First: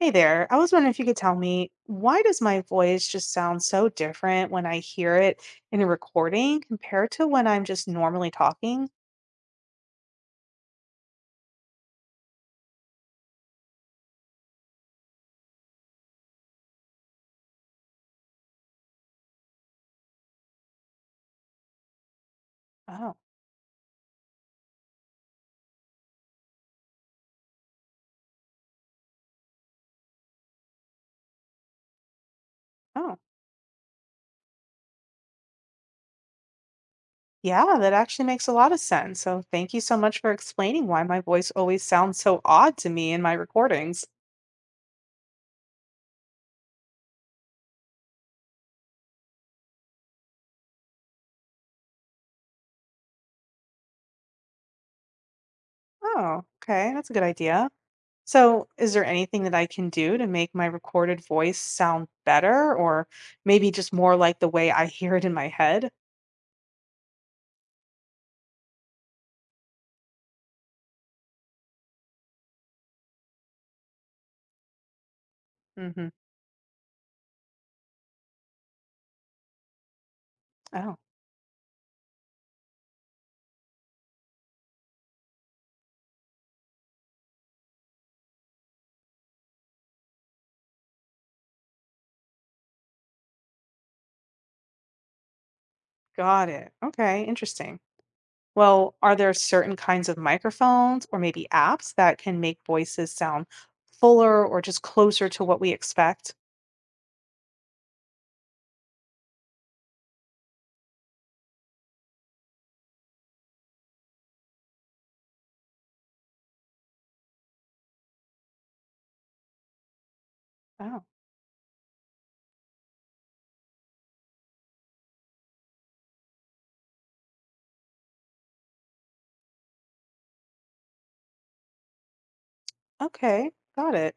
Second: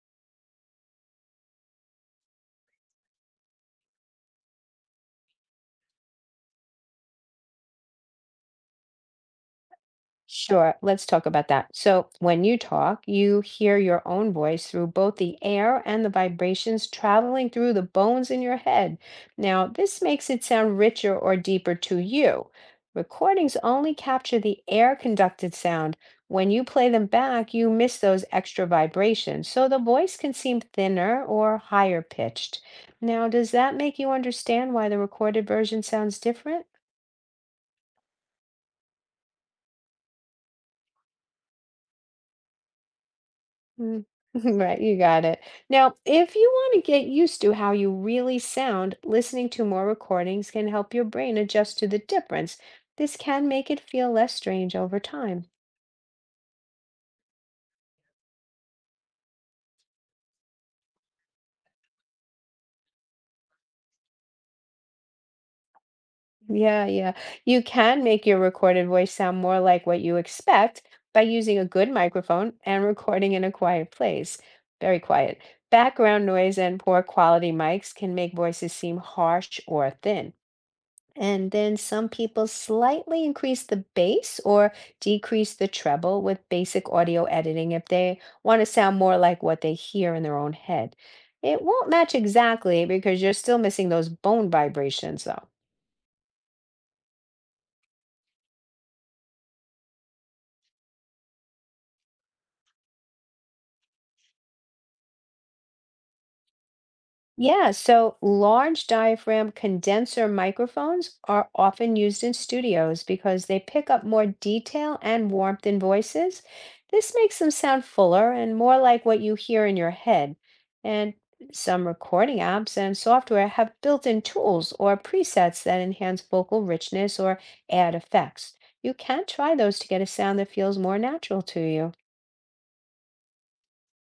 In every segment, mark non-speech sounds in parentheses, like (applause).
Hey there. I was wondering if you could tell me why does my voice just sound so different when I hear it in a recording compared to when I'm just normally talking? Sure, let's talk about that. So, when you talk, you hear your own voice through both the air and the vibrations traveling through the bones in your head. Now, this makes it sound richer or deeper to you. Oh, Recordings only capture the air conducted sound. When you play them back, you miss those extra vibrations, so the voice can seem thinner or higher pitched. oh, Now, does that make you understand why the recorded version sounds different? yeah, that actually makes a lot of sense. So thank you so much for explaining why my voice always sounds so odd to me in my Mm, recordings. (laughs) Right, you got it. Now, if you want to get used to how you really sound, listening to more recordings can help your brain adjust to the difference. This can make it feel less strange over time. Oh, okay, that's a good idea. So is there anything that I can do to make my recorded voice sound better or maybe just more like the way I hear it in my head? Yeah, yeah. You can make your recorded voice sound more like what you expect by using a good microphone and recording in a quiet place. Very quiet. Mm-hmm. Background noise and poor quality mics can make voices seem harsh or thin. Oh, And then some people slightly increase the bass or decrease the treble with basic audio editing if they want to sound more like what they hear in their own head. It won't match exactly because you're still missing those bone vibrations, though. got it. Okay, interesting. Well, are there certain kinds of microphones or maybe apps that can make voices sound fuller or just closer to what we expect? Yeah, so large diaphragm condenser microphones are often used in studios because they pick up more detail and warmth in voices. This makes them sound fuller and more like what you hear in your head. Oh, And some recording apps and software have built-in tools or presets that enhance vocal richness or add effects. You can try those to get a sound that feels more natural to you. okay, got it.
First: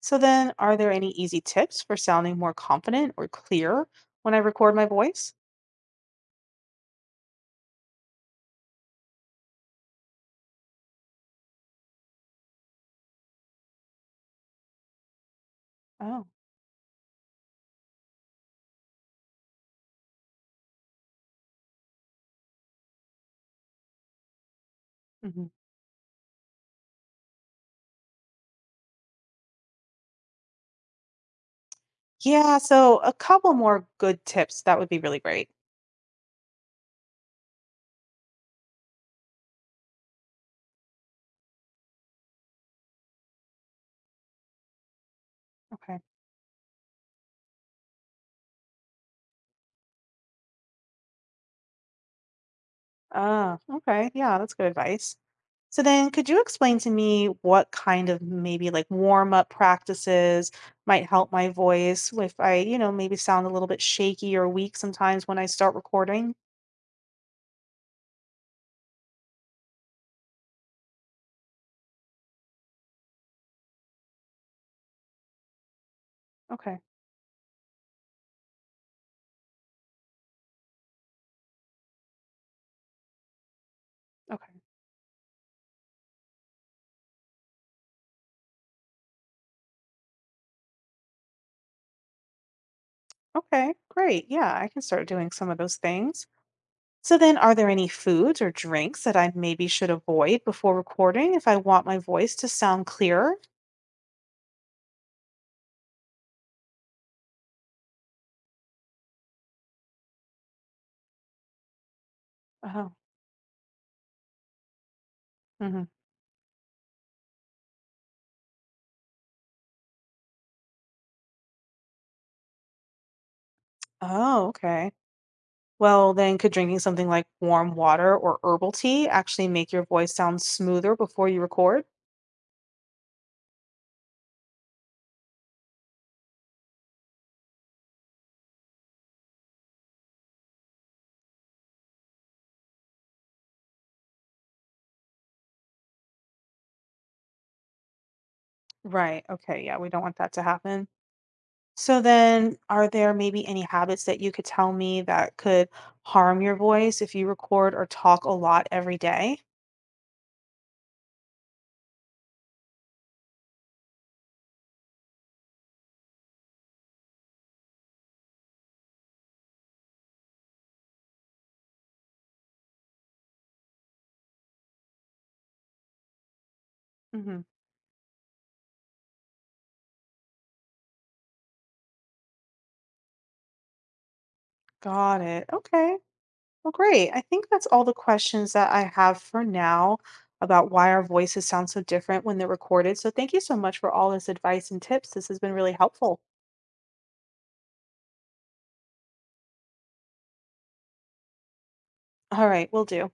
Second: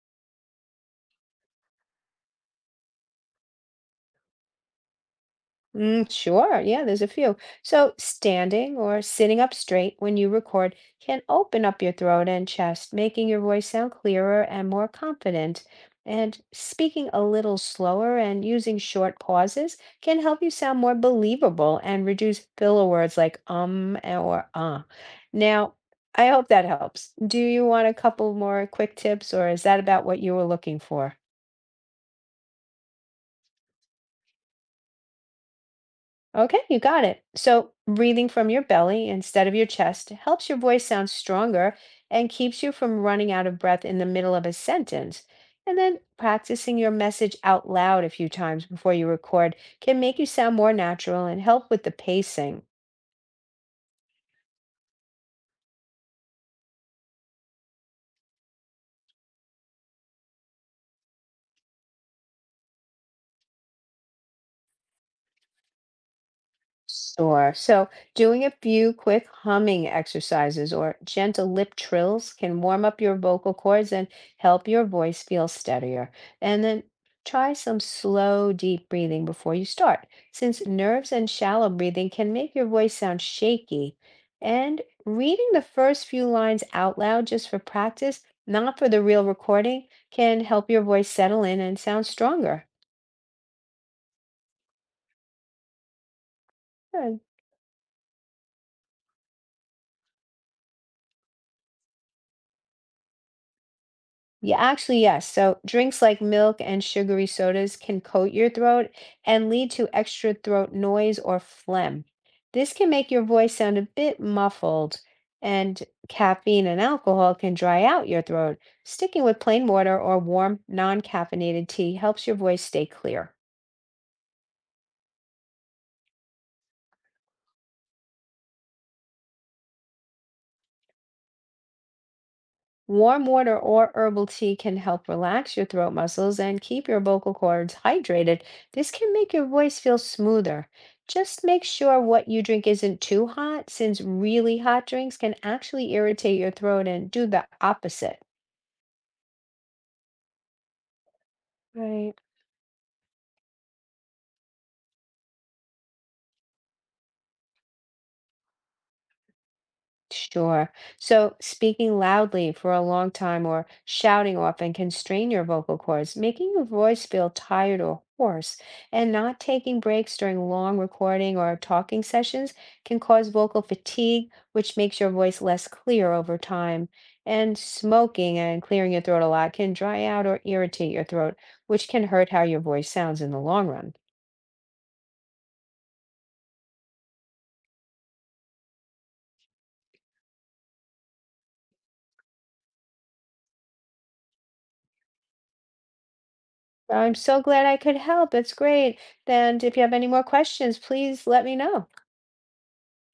So then, are there any easy tips for sounding more confident or clear when I record my voice? Mm, sure. Yeah, there's a few. So, standing or sitting up straight when you record can open up your throat and chest, making your voice sound clearer and more confident. Oh, And speaking a little slower and using short pauses can help you sound more believable and reduce filler words like and- or. mhm. Now, I hope that helps. Do you want a couple more quick tips, or is that about what you were looking for? Yeah. So a couple more good tips that would be really great. Okay, you got it. So, breathing from your belly instead of your chest helps your voice sound stronger and keeps you from running out of breath in the middle of a sentence. And Okay. then practicing your message out loud a few times before you record can make you sound more natural and help with the pacing. Ah, okay. Yeah, that's good advice. So then, could you explain to me what kind of maybe like warm up practices might help my voice if I, maybe sound a little bit shaky or weak sometimes when I start recording? Sure. So, doing a few quick humming exercises or gentle lip trills can warm up your vocal cords and help your voice feel steadier. And Okay. then try some slow, deep breathing before you start, since nerves and shallow breathing can make your voice sound shaky. Okay. And reading the first few lines out loud just for practice, not for the real recording, can help your voice settle in and sound stronger. Okay. Great. Yeah, I can start doing some of those things. Uh, So then, are there any foods or drinks that I maybe should avoid before recording if I want my voice to sound clearer? Yeah, actually, yes. So drinks like milk and sugary sodas can coat your throat and lead to extra throat noise or phlegm. This can Oh. make your voice sound a bit muffled, and Hmm. caffeine and alcohol can dry out your throat. Sticking with plain water or warm, non-caffeinated tea helps your voice stay clear. Oh, okay. Well, then could drinking something like warm water or herbal tea actually make your voice sound smoother before you record? Warm water or herbal tea can help relax your throat muscles and keep your vocal cords hydrated. This can make your voice feel smoother. Just make sure what you drink isn't too hot, since really hot drinks can actually irritate your throat and do the opposite. Right. Okay. Yeah, we don't want that to happen. So Right. then, are there maybe any habits that you could tell me that could harm your voice if you record or talk a lot every day? Sure. So speaking loudly for a long time or shouting often can strain your vocal cords, making your voice feel tired or hoarse. And not taking breaks during long recording or talking sessions can cause vocal fatigue, which makes your voice less clear over time. Mm-hmm. And smoking and clearing your throat a lot can dry out or irritate your throat, which can hurt how your voice sounds in the long run. Got it. Okay. Well, great. I think that's all the questions that I have for now about why our voices sound so different when they're recorded. So thank you so much for all this advice and tips. This has been really helpful. I'm so glad I could help. It's great. And if you have any more questions, please let me know. All right, will do.